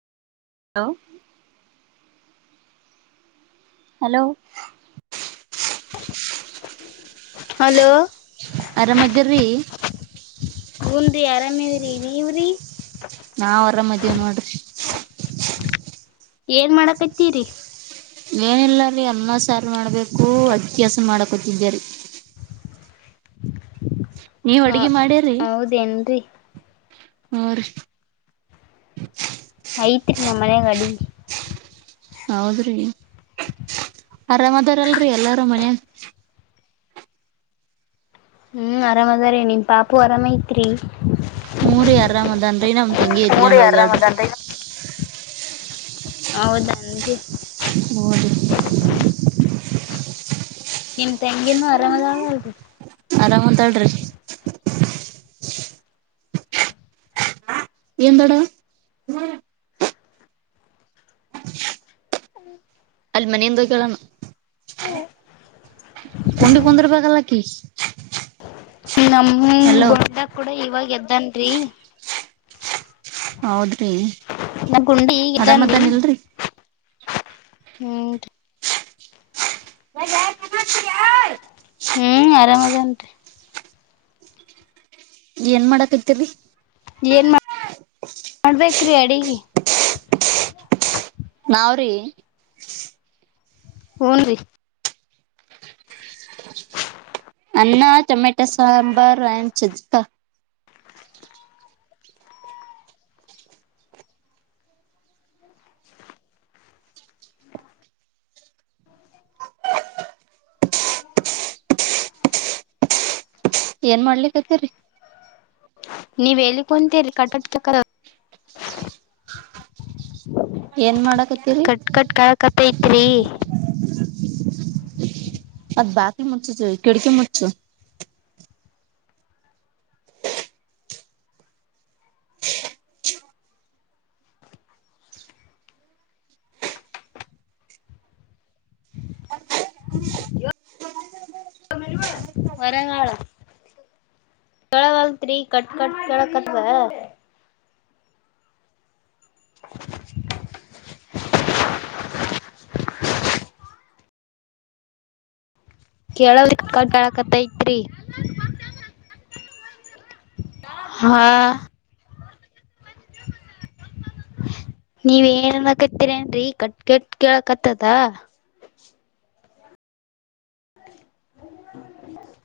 Hello hello hello ಆರಾಮ ಅದರ್ರಿ ಉಂದಿ ಆರಾಮೇವ್ರಿ ನೀವ್ರಿ ನಾವ್ ಅವರ ಮದ್ವ ನೋಡ್ರಿ ಏನ್ ಮಾಡಕತ್ತೀರಿ ಏನಿಲ್ಲ ರೀ ಅನ್ನ ಸಾರು ಮಾಡ್ಬೇಕು ಅದ ಕೆಸ ಮಾಡಕೊತಿದೇರಿೀ ನೀವ್ ಹ ಅಡ್ಗೆ ಮಾಡ್ಯರಿ ಹೌದೇನ್ರಿ ಹಾ ರಿ ಐತ್ರಿ ನಮ್ಮ ಮನಯಾಗ ಅಡಿ ಹೌದ್ರಿ ಆರಾಮದಾರಲ್ರಿ ಎಲ್ಲಾರೂ ಮನಯ ಹ್ಮ್ ಆರಾಮ್ ಅದಾರ ನಿನ್ ಪಾಪು ಅರಾಮೈಐತ್ರಿ ಊರಿ ಅರಾಮ್ ಅದೇನ್ರೀ ನಮ್ ತಂಗಿ ಎತ್ಕೊಂಡ್ ಹೋಗಾಡ್ರಿ ಅದ ಹೌದನ್ರಿ ಹೌದು ನಿಮ್ ತೆಂಗಿನು ಆರಾಮದಾ ಅಲ್ರಿ ಆರಾಮ್ ಅದಳ್ರಿ ಎಂದಡ ಅಲ್ಲಿ ಮನೆಯಿಂದ ಕೇಳಣ ಕೊಂಡಿ ಕುಂದಿರ್ ಬಲ್ಲಕಿ ನಮ್ಮ ಹಲೋ ಕೂಡ ಇವಾಗ ಎದ್ದನ್ರಿ ಹೌದ್ರಿ ನ ಗುಂಡಿ ಇದ್ದ. ಆರಾಮದಾನ ಇಲ್ರಿ ಹ್ಮ್- [inaudible] ಹ್ಮ್ ಆರಾಮದೇನ್ ರರಿ. ಏನ್ ಮಾಡಕ್ ಇರ್ತಿರಿ. ಏನ್ ಮಾಡ ಮಾಡ್ಬೇಕ್ರಿ ಅಡಿಗೆ. ನಾವ್ರೀ. ಹ್ನ್ರಿ- ಅನ್ನ ಟೊಮ್ಯಾಟೊ ಸಾಂಬಾರ್ ಆಂಡ್ ಚಜ್ಕ. [inaudible] ಏನ್ ಮಾಡ್ಲಿಕ್ತಿರಿ. ನೀ ವೇಳ್ಳಿಕೊಂತೆರಿ ಕಟಡಕ ಕ. ಏನ್ ಮಾಡಕ. ಕಟ್ ಕಟ್ ಕಕತ್ತ ಐತ್ರಿ. ಅದ್ ಬಾಕಲಿ ಮುಚ ಕಿಡಕಿ ಮುಚ್ಚು. [inaudible] [inaudible] [inaudible] ಕೆಳವಲ್ ತ್ರೀ ಕಟ್ ಕಟ್ ಕೆಳಕಟ್ುವ. [inaudible] [unintelligible] ಕೇಳೋದಕ್ಕೆ ಕಟಾಡಕತ್ತೈತ್ರಿ. ಹಾ- [unintelligible] ನೀವ ಏನನ್ಕತ್ತೀರೇನ್ರರಿ ಕಟ್ ಕಟ್ ಕೇಳಕತ್ತದ. ಹ್ಮ-